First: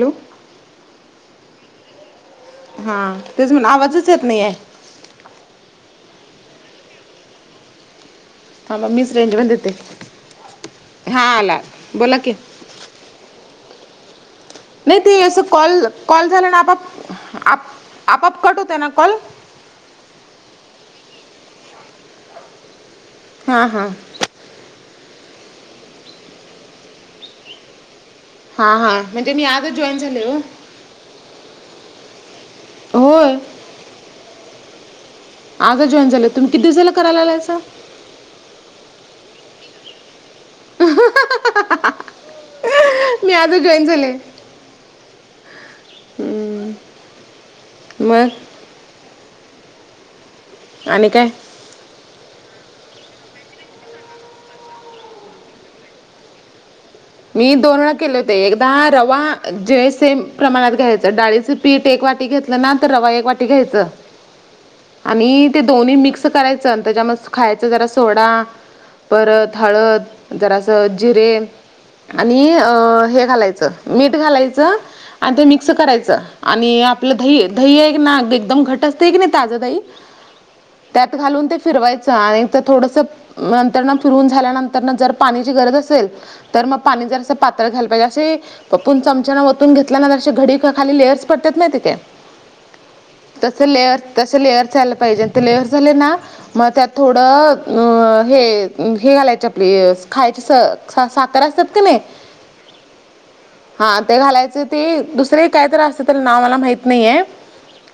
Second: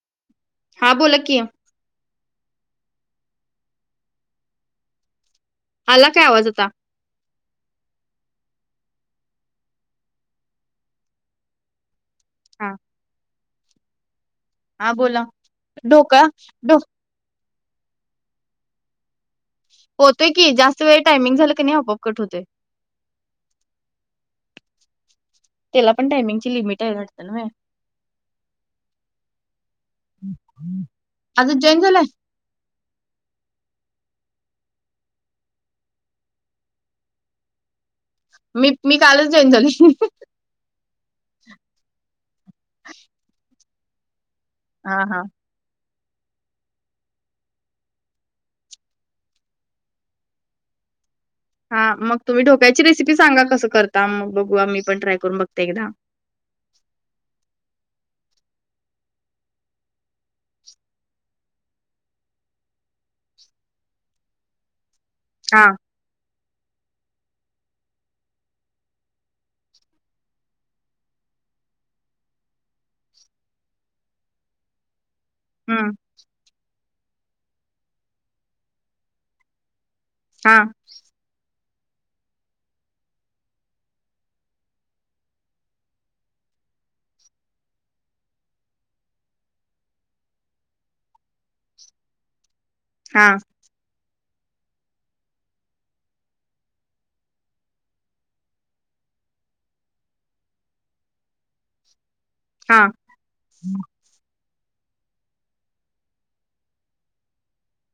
Hello! हां बोला कि, हा तेच म्हण आवाजच येत नाहीय. आला काय आवाज आता. हां मग मीच रेंजवरयेते. हा आला बोला की, हा हा नाही ते बोला असं कॉल ढोका कॉल झाला ना ढो आपाप आप आपाआप कट होत ना कॉल. होतोय की जास्त वेळ टायमिंग झालं की नाही आपाआपकट होतय. हां हां त्याला पण टायमिंगची लिमिट आहे वाटतंय. ह हा ह म्हणजे मी आज च जॉईन झाले हो. आजच जॉईन झाला. होय. आज जॉइन झालं. तुमी किती दिवसा कराला लागलायं. मी, मी कालच जॉईन झाली. मी आज जॉईन झालेय. हा हा हम्म. मग आणि काय हा मग तुम्ही डोक्याची रेसिपी सांगा कसं करता मग बघू मी पण ट्राय करून बघते एकदा मी दोन वेळा केले होते एकदा रवा जे सेम प्रमाणात घ्यायचं डाळीचे पीठ एक वाटी घेतलं ना तर रवा एक वाटी घ्यायचं आणि ते हा दोन्ही मिक्स करायचं त्या जमुळे खायचं जरा सोडा परत हळद जरा असं जिरे आणि अ हे घालायचं मीठ घालायचं आणि ते मिक्स हम्म करायचं आणि आपलं दही दही आहे की ना एकदम घट असते की नाही ताजं दही हा त्यात घालून ते फिरवायचं आणि तर थोडस नंत्रणा सुर झाल्यानंतर जर पाण्याची गरज असेल तर मग पाणी जर असं पातळ घालला पाहिजे असे पप्ून चमचाना वतून घेतल्यानंतरे घडी खाली लेअर्स पडतात नाही तिथे हा लेअर तसं लेअर झालं पाहिजे ते लेअर झाले ना मग त्यात थोडं अ हे हे घालायचे आपली खायची त असतत क नाही हा हां ते घालायचं ते दुसरे काय तर असत तर नाव मला माहीत नाही आहे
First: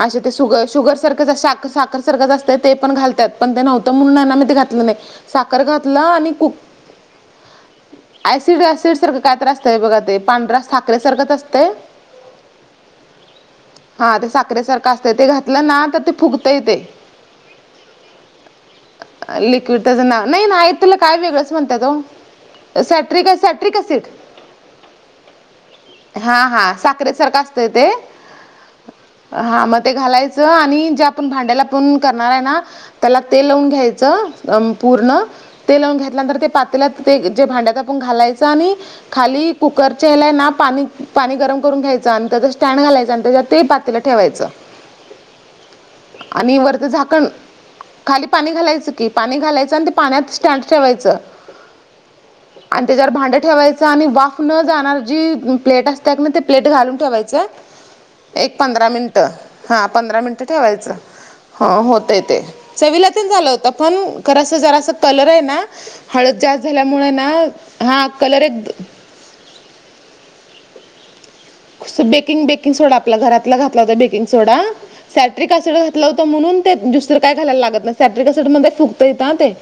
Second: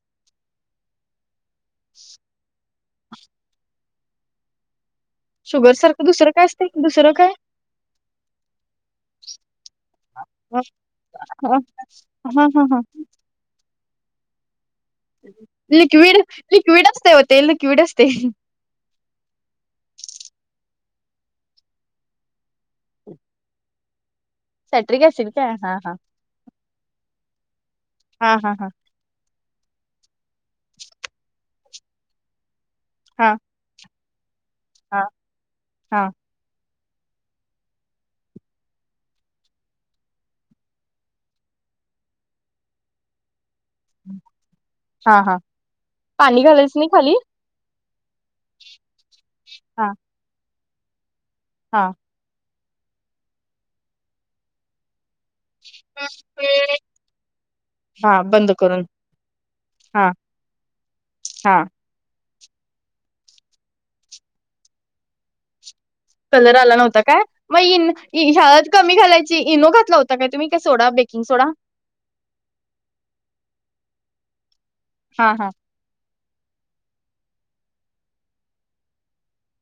असे तेग शुगर सारखं साखर सरगतच असत ते पण घालतात पण ते नव्हतं मुंना मी ते घातलं नाही साखर शुगर घातला सारखं दुसरं आणि काय कु असतंय दुसरं काय ऍसिड वसिड सारख काय त्रास बघा ते हा पांढरास ठाकरे सारखत असते हा हा हा ते साखरे सारखं असतय ते घातलं ना तर ते लिक्विड फुगतय ते लिक्विड असतंय ओ ते लिक्विड असतंय लिक्विड त्याचं नाव नाही ना तला काय वेगळंच म्हणतय तो सॅट्रिक सॅट्रिक असट साटर क असेन का हा हा हा हा साखरेसारखं असतंय ते हा हा हा हा मग ते घालायचं आणि जे आपण भांड्याला पण करणार आहे ना त्याला हा तेल लावून घ्यायचं हा पूर्ण ते लावून हा घेतल्यानंतर ते पातेला ते जे भांड्यात आपण घालायचं आणि खाली कुकरच्याला ना पाणी पाणी गरम करून घ्यायचं आणि त्याच स्टँड घालायचं आणि त्याच्यात ते ठेवायच हा हा. पाणी आणि घालायचं वरच नाही खाली. झाकण खाली पाणी घालायचं की पाणी घालायचं आणि हा ते पाण्यात स्टँड ठेवायचं हा आणि त्याच्यावर भांडं ठेवायचं आणि वाफ न जाणार जी प्लेट असतते ना ते प्लेट घालून ठेवायचं हा बंद एक करून पंधरा मिनटं हां हा पंधरा मिनटं ठेवायचं. हा हो होत. ते चवीला झालं होत. पण खर जरा कलर आहे. ना हळद कलर जास्त आला झाल्या काय मग शाळ कमी घालायची इनो घातला होता काय तुम्ही काय soda baking soda baking baking soda आपल्या घरातला घातला होता बेकिंग सोडा हा हा सॅट्रिक असिड होतं म्हणून ते दुसरं काय घायला लागत नाही सॅट्रिकट मध्ये फुकत य ना ते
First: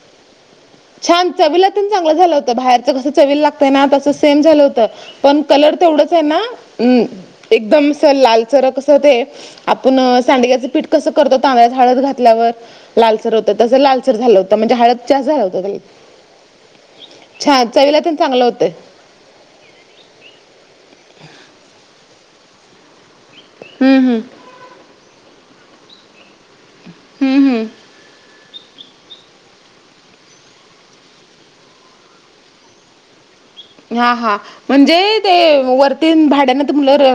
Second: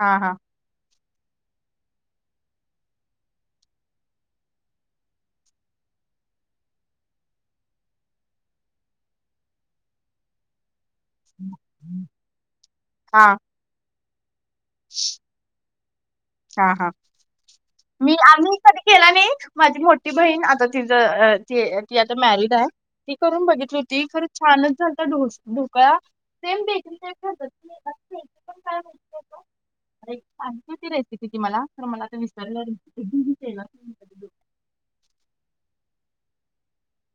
हा हा छान चवीलात चांगलं झालं होतं. बाहेरच कसं चवील लागतं. ना तसं सेम झालं होतं. पण कलर तेवढंच आहे. ना एकदम लालचर कस होते. आपण सांडग्याचं पीठ कस करतो तांद्यात हळद घातल्यावर लालसर हा होतं. तसं लालचर झालं होतं. म्हणजे हळद झालं होत. बदल हा. हा. मी चांगलं आम्ही होतं कधी केला नाही. माझी मोठी बहीण आता तिचं ती ती आता मॅरिड आहे. ती करून बघितली हम्म, होती हम्म. खरं छानच झालत ढोकळा हम्म, हम्म. [unintelligible] तिथे की मला तर मला ते विसारयला [unintelligible] हा हा म्हणजे. ते वरती भाड्याना नुल र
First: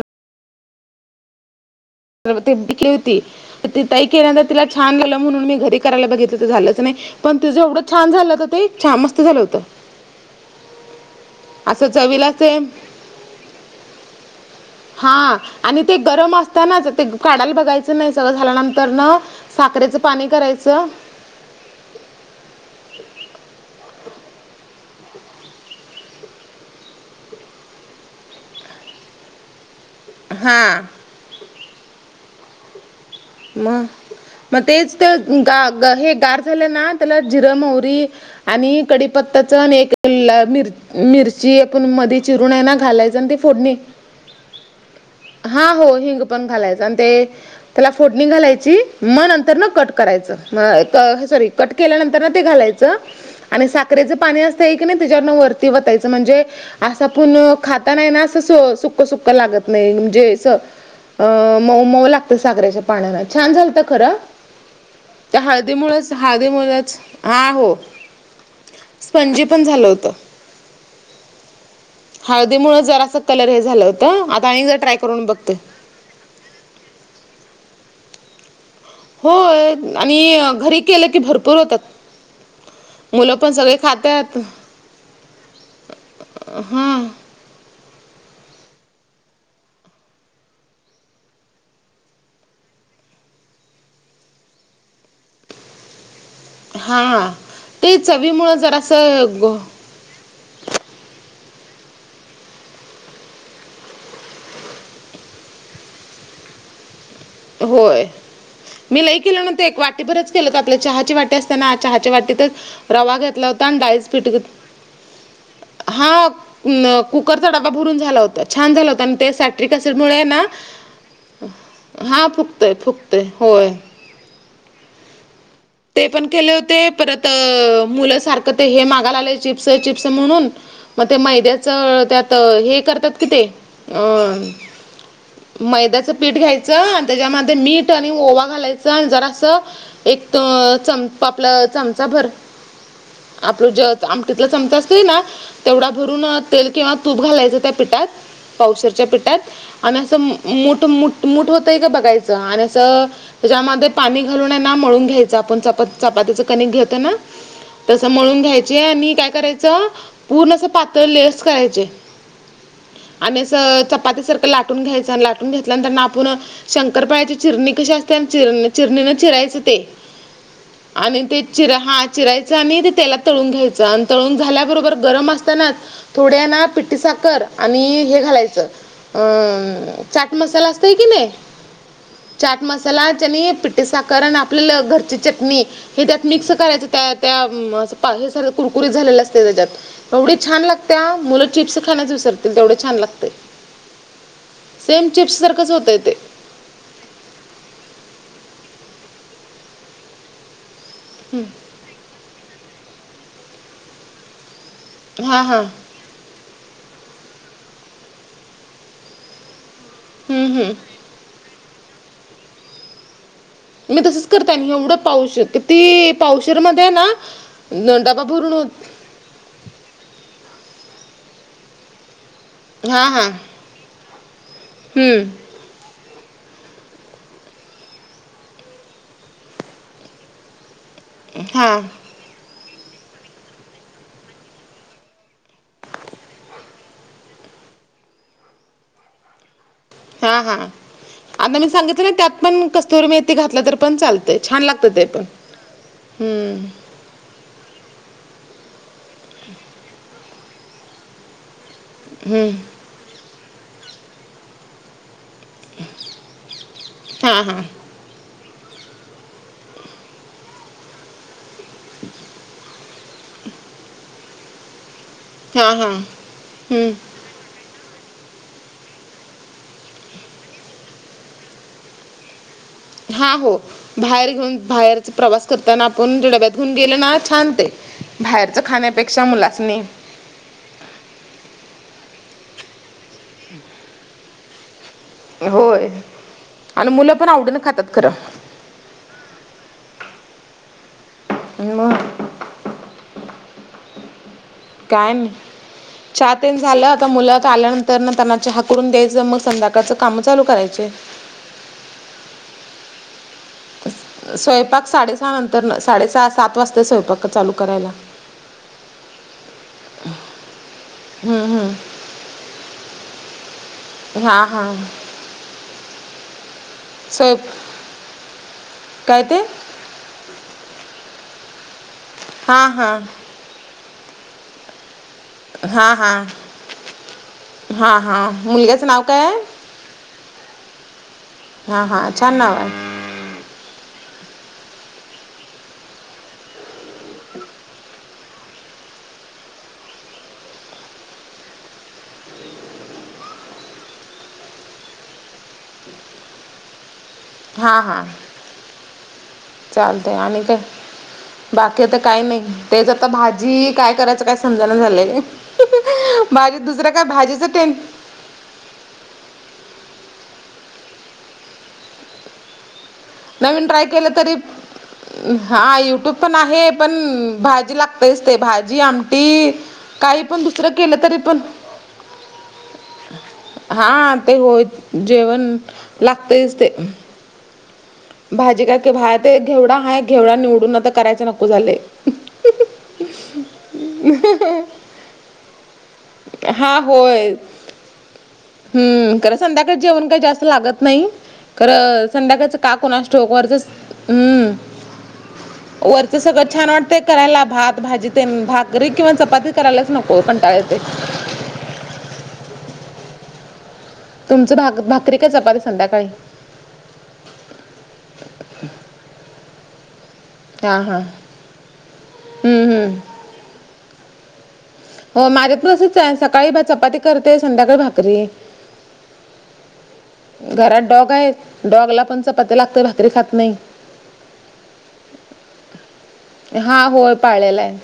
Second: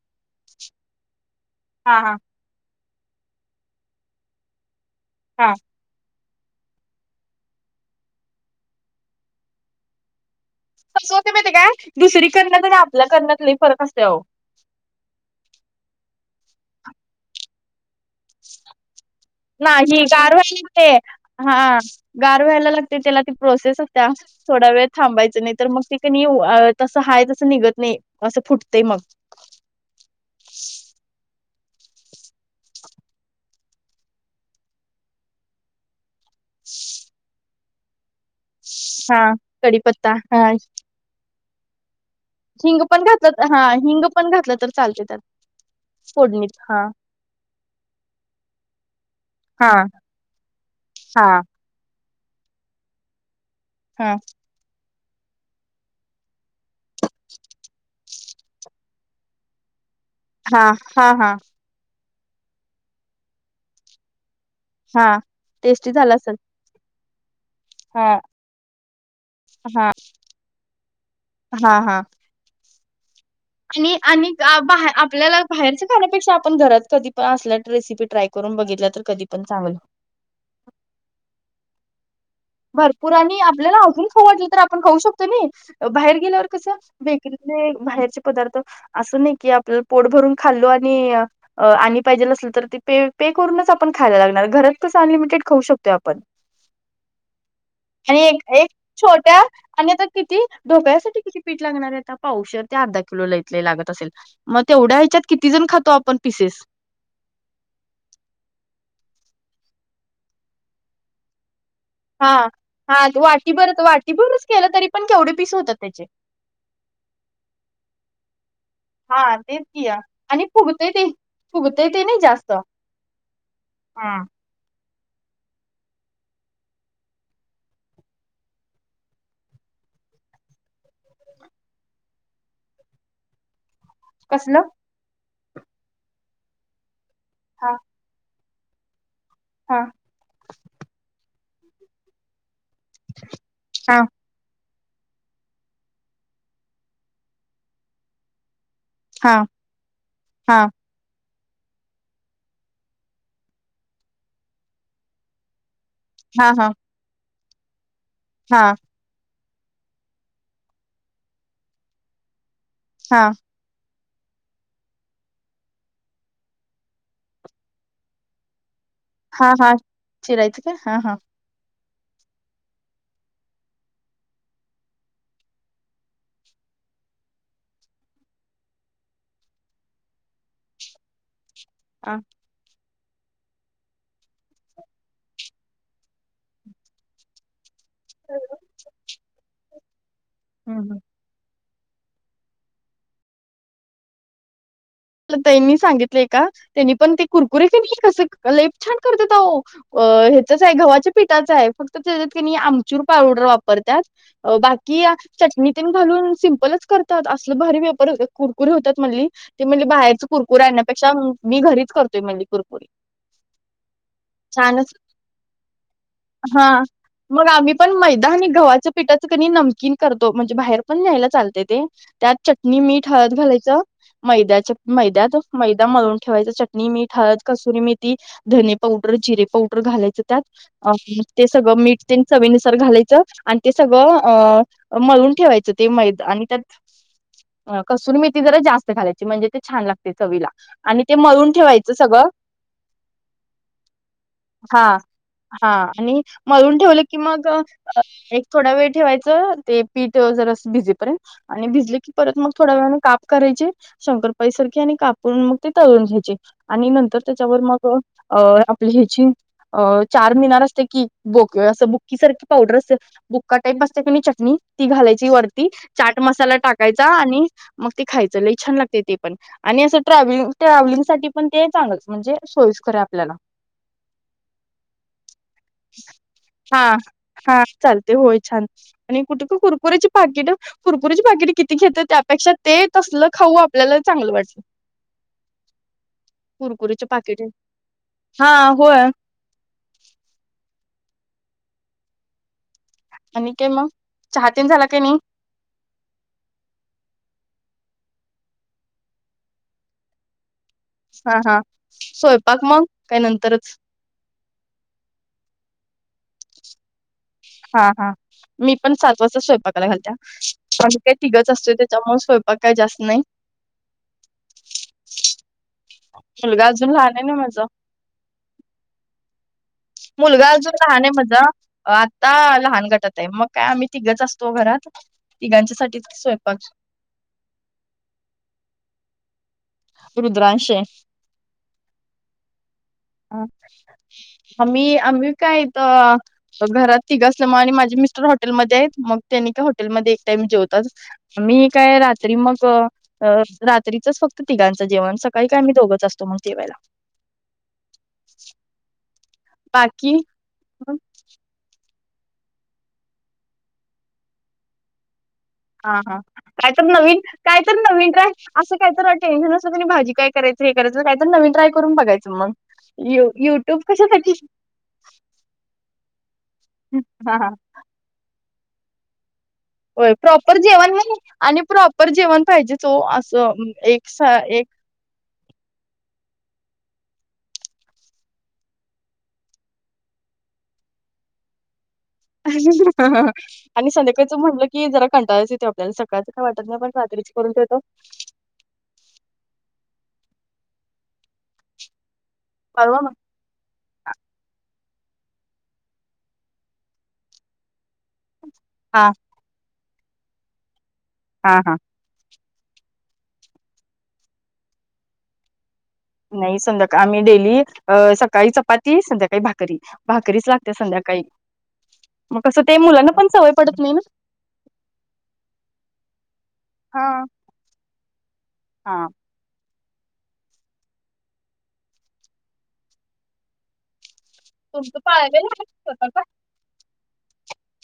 हा हा. [unintelligible] ते ताई केल्या नंतर तिला छान गेलं म्हनून हा मी घरी करायला बघितलं तर झालंच नाही. पण ते जे एवढं छान झालं हो ते छान मस्त झालं होतं. कसं होते माहिती काय असं दुसरी चवीला सेम करण्यात आपला करण्यातले फरक असतोय आओ. हा आणि ते गरम असतानाच ते काढाला बघायच नाही सगळं झाल्यानंतर न साखरेचं नाही पाणी गार व्हायला करायचं लागते हा. गार व्हायला लागतय त्याला ती प्रोसेस आसत्या. थोडा वेळ थांबायचं नाही. तर मग ते का तसं हाय तसं निघत नाही. असं फुटतंय मग हा. मग मग तेच ग हे गार झालं ना त्याला जिरं, मवरी आणि कडीपत्ता च आणि एक कडीपत्ता किल्ला हा मिर मिरच जी पण मध्ये चिरून आहे ना हिंग पण घालायचं आणि ती घातलं हा फोडणी हिंग पण घातलं तर चालते त्यात हा हो हिंग पण फोडणीत. हा घालायचं आणि ते त्याला फोडणी घालायची मग नंतर न हा कट करायचं. हा सॉरी कट केल्यानंतर ना ते घालायचं आणि साखरेचं हा पाणी अस की नाही तेजा वरण वतायचं म्हणजे असं पण खाता नाही ना असं सुक्कं सुक्कं लागत नाही म्हणजे हा हा हा म मऊ लागत सागराच्या पाण्याना छान झालत खर हा त्या टेस्टी झाला असेल हळदीमुळच-हळदीमुळच हा हो. हा स्पंजी पण झालं होत. हा हा हळदी मुळ जरा असं कलर हे झालं आणि होतं. आता आणि जर ट्राय करून बघते. खण्यापेक्षा आपण घरात कधी असल्या रेसिपी ट्राय करून बघितल्या तर कधी पण होय चांगलं आणि घरी केलं की भरपूर होतात. भरपूर मुलं आणि पण सगळे आपल्याला अजून खऊ खातात वाटलं तर आपण खाऊ शकतो नाइ बाहेर गेल्यावर कसं हां बेकरी नाही बाहेरचे पदार्थ असं नाही की आपलं पोट भरून खाल्लो आणि आणि पाहिजेल असेल तर ती प पे करूनच आपण खायला लागणार घरात कसं अनलिमिटेड खाऊ शकतोय आपण हा. आणि एक-एक छोट्या आणि किती धोकळायासाठी किती पीठ लागणार आहे आता पाऊशर ते अर्धा किलो लईतलइ लागत असेल. मग तेवढ्या ह्याच्यात किती जण खातो आपण पिसेस? होय. मी लई केलं नतं एक वाटेभरच केलं. का आपल्या चहाची वाटी अस त्या ना चहाच्या हा वाटीतच हा रवा घेतला होता आणि वाटीभरच डाळीच पिट वाटीभरच केलं तरी पण केवढे पीस होतात त्याचे हा कुकर डाबा भरून झाला होता. छान झालं होतं आणि ते हा तेच सॅट्रिक की ॲसिड या. मुळे ना आणि फुगतय ते फुगतय ते नाही हा जास्त फुकतय फुकतय होय. हा. ते पण केले होते परत मुलं सारखं ते हे मागायला. आले चिप्स-चिप्स म्हणून मग ते मैद्याचं त्यात हे करतात. कि ते अं कसलं मैद्याच पीठ घ्यायचं आणि त्याच्यामध्ये हा मीठ आणि ओवा घालायचं आणि जरासं हा अ चम आपला चमचा भर आप हे हा ति चमचा अस ना तेवढा भरून तेल किंवा तूप घालायचं. त्या पीठात पाव च्या हा पिटात आणि असं हा मुट-मुट मूठ होतंय का बघायचं आणि असं त्याच्यामध्ये पाणी घालूनय ना म्हणून मळून घ्यायचं आपण चपाती. चपातीचं हा कनिक हा घेतं ना तसं मळून हा घ्यायचे आणि काय करायचं पूर्ण असं पातळ लेस करायचे. हा आणि चपाती सारखं लाटून घ्यायचं आणि लाटून घेतल्यानंतर आपण. शंकरपायाची चिरणी कशीा असतेना चिर चिरणी चिरायचं ते. चचीरायत का हा हा. चि हा चिरायच आणि ते तेलात तळून घ्यायचं आणि तळून झाल्याबरोबर गरम असताना. थोड्याना पिट्टी साखर आणि हे घालायचं. अम चाट मसाला असत की नाही हा चाट मसाला आणि पिठी साखर आणि आपल्याला घरची चटणी हे त्यात मिक्स करायच त्या त्या हे स कुरकुरीत झालेलं असते त्याच्यात एवढी छान ह लागत्या मुलं चिप्स खाण्यास विसरतील तेवढ छान लागते सेम चिप्स सारखच ताईंनी होतय ते. सांगितलंय का त्यांनी पण ते कुरकुरी ती कसं लय छान करत ह्याचच आहे गवाचे. पिठाच आहे फक्त त्याच्यात आमचूर पावडर वापरतात बाकी हां चट हां घालून सिपलच करतात असं भारी वेफर्स कुरकुरी होतात म्हणली बाहेर हम्म कुरकुरी हम्म आणण्यापेक्षा मी घरीच करतोय मली कुरकुरी मी तसच करताय ना एवढं पाऊशी किती पावशीर हा मध्ये ना मग आम्ही पण न- डबा मैदा आणि भरून गव्हाचे होत पिठाचं क नमकीन करतो म्हणजे बाहेर पण न्यायला चालते ते त्यात चटणी हा मीठ हा हळद घालायचं. मैदाच मैदात हम्म मैदा मळून ठेवायच चटणी मी हळद कसुरी मेथी ती धनी पावडर जिरे पावडर घालायचं. त्यात अ ते हा सगळं मीठ ते चवीनुसार घालायचं आणि ते सगळं अ मळून ठेवायचं ते मैद आणि त्यात कसतुरी मेथी जरा जास्त घालाची म्हणजे छान लागतं. हा हा आता मी सांगितलं ना सगळं त्यात पण कस्तुरी मेथी घातलं तर पण चालतंय छान हा लागतं ते पण. हा आणि हम्म मळून ठेवलं. कि मग एक थोडा वेळ ठेवायचं ते पीठ जर असं भिझेपर्यंत. आणि भिजले की परत मग हम्म थोड्या वेळाने काप करायचे शंकरपाईसारखी आणि कापून मग. ते तळून घ्यायचे आणि नंतर हा हा त्याच्यावर मग. अ आपली ह्याची अ चार मिनार असते की. बोक असं बुक्की सारखी पावडर अस बुक्का टाईप बसते की नाही चटणी. ती घालायची वरती हा हा चाट मसाला हम्म टाकायचा आणि मग ती खायचं लय छान लागते ते पण आणि असं ट्रॅव्हलिंग साठी पण सोयीस्कर पण ते छान म्हणजे सोयीस्कर आहे आपल्याला हा हो बाहेर घेऊन बाहेर प्रवास करताना आपण डब्यात घेऊन हा गेलो ना छान हा ते. चालते बाहेरच खाण्यापेक्षा मुलासनी. पाकीट कुरकुरीची पाकिट किती घेत त्यापेक्षा ते तसलं खाऊ आपल्याला चांगलं वाटतं. होय आणि कुरकुरीचे मुलं पण पाकिट आवडीन खातात खरं हा होय आणि मग आणि काय मग चहा ते झाला? काय नि चहा तेन झालं आता मुलं तर आल्यानंतर ना त्यांना चहा करून द्यायचं मग संध्याकाळचं काम चालू करायचे. हा हा स्वयंपाक मग काय नंतरच? स्वयंपाक साडेसहा नंतर साडे सहा सात वाजता स्वयंपाक. चालू हा करायला. हा मी पण सात वाजता स्वयंपाकाला घालत पण ते हम्म तिघच हम्म असतो. स्वयंपाक काय जास्त नाही. हा हा मुलगा अजून लहान आहे ना माझा का त मुलगा जो लहान आहे माझा आता हा लहान हा गटत आहे मग काय आम्ही तिघच असतो घरात हा तिघांच्यासाठी हा स्वयंपाक हा हा मुलग्याचं नाव कायय रुद्रांशे हा हा छान नाव आहे ह आम्ही आम्ही काय तर घरात तिघच असल्यामुळ आणि माझे मिस्टर हॉटेलमध्ये आहेत मग त्यांनी का हॉटेलमध्ये एक टाइम जेवताात मी काय रात्री मग रात्रीचच फक्त तिघांच जेवण सकाळी काय आम्ही दोघचतो मग जेवायला हा हा चालतंय बाकी आणि काय बाकी आता काय नाही तेच आता भाजी काय करायचं काय समजेना झालंय हा हा भाजी काय तर दुसरं नवीन भाजीचं काय ते तर नवीन ट्रॉय असं काय तर टेन्शन असतं नाही भाजी कायरायचं हे करायचं काही तर नवीन ट्राय करून बघायचं मग यु नवीन युट्यूब ट्राय केलं कशासाठी तरी हा युट्यूब पण आहे पण हा हा भाजी लागते तेच ते भाजी आमटी हो काही पण प्रॉपर दुसरं जेवण केलं तरी पण आणि प्रॉपर जेवण पाहिजे तो असं हा एक ते होय जेवण लागतेच ते भाजी काय क घेवडा हाय घेवडा निवडून आता करायच नको झालेय अ ह ह आणि संध्याकाळीच म्हटलं की जरा कंटाळाच येतो आपल्याला सकाळचं काय वाटत नाही हा आपण होय रात्रीच करून ठेवतो हम्म कारण संध्याकाळ जेवण काही जास्त लागत नाही कारण संध्याकाळच का परवा कोणास मग ठाऊक वरच हम्म वरच सगळं छान वाटतंय करायला भात भाजी ते भाकरी हा किंवा चपाती करायलाच नको कंटाळा येतोय हां हां तुमचं भा भाकरी का चपाती संध्याकाळी नाही संध्याकाळी आम्ही डेली अ सकाळी चपाती संध्याकाळी भाक करी भाकरीच लागते हा हा संध्याकाळी मग कसं हम्म ते हम्म. मुलांना पण सवय पडत नाही ना हो माझ्यात पण असंच आहे सकाळी चपाती हा करते संध्याकाळी भाकरी हा घरात डॉग आहे डॉगला पण चपाती लागते भाकरी खात नाही तुमचं पाळ श का हा होय पाळलेला आहे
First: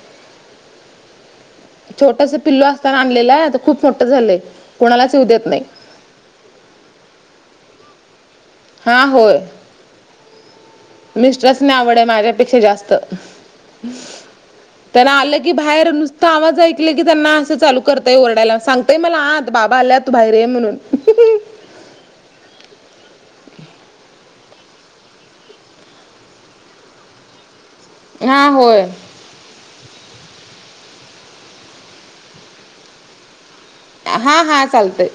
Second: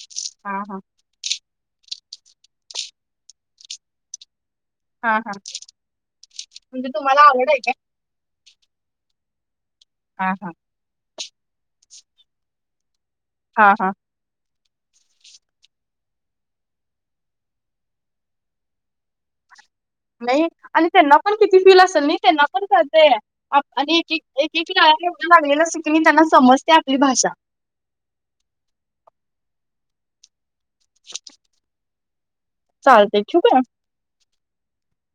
हा हा छोटस पिल्लू असताना आणलेलं आहे तर खूप मोठ झालं हा हा म्हणजे तुम्हाला आवड आहे का हा होय हा हा मिस्टरस नाही आवड माझ्यापेक्षा जास्त हा हा त्यांना आलं की बाहेर नुसतं आवाज ऐकले की त्यांना असं चालू करता येय ओडायला सांगताय मला आत बाबा आल्यात नाही आणि त्यांना पण किती फील असेल नाही त्यांना पण करतेय आणि एक एक एक एकला लागलेलं की मी त्यांना समजते आपली भाषा हा होय [inaudible] चालते ठीक आहे हा हा चालतय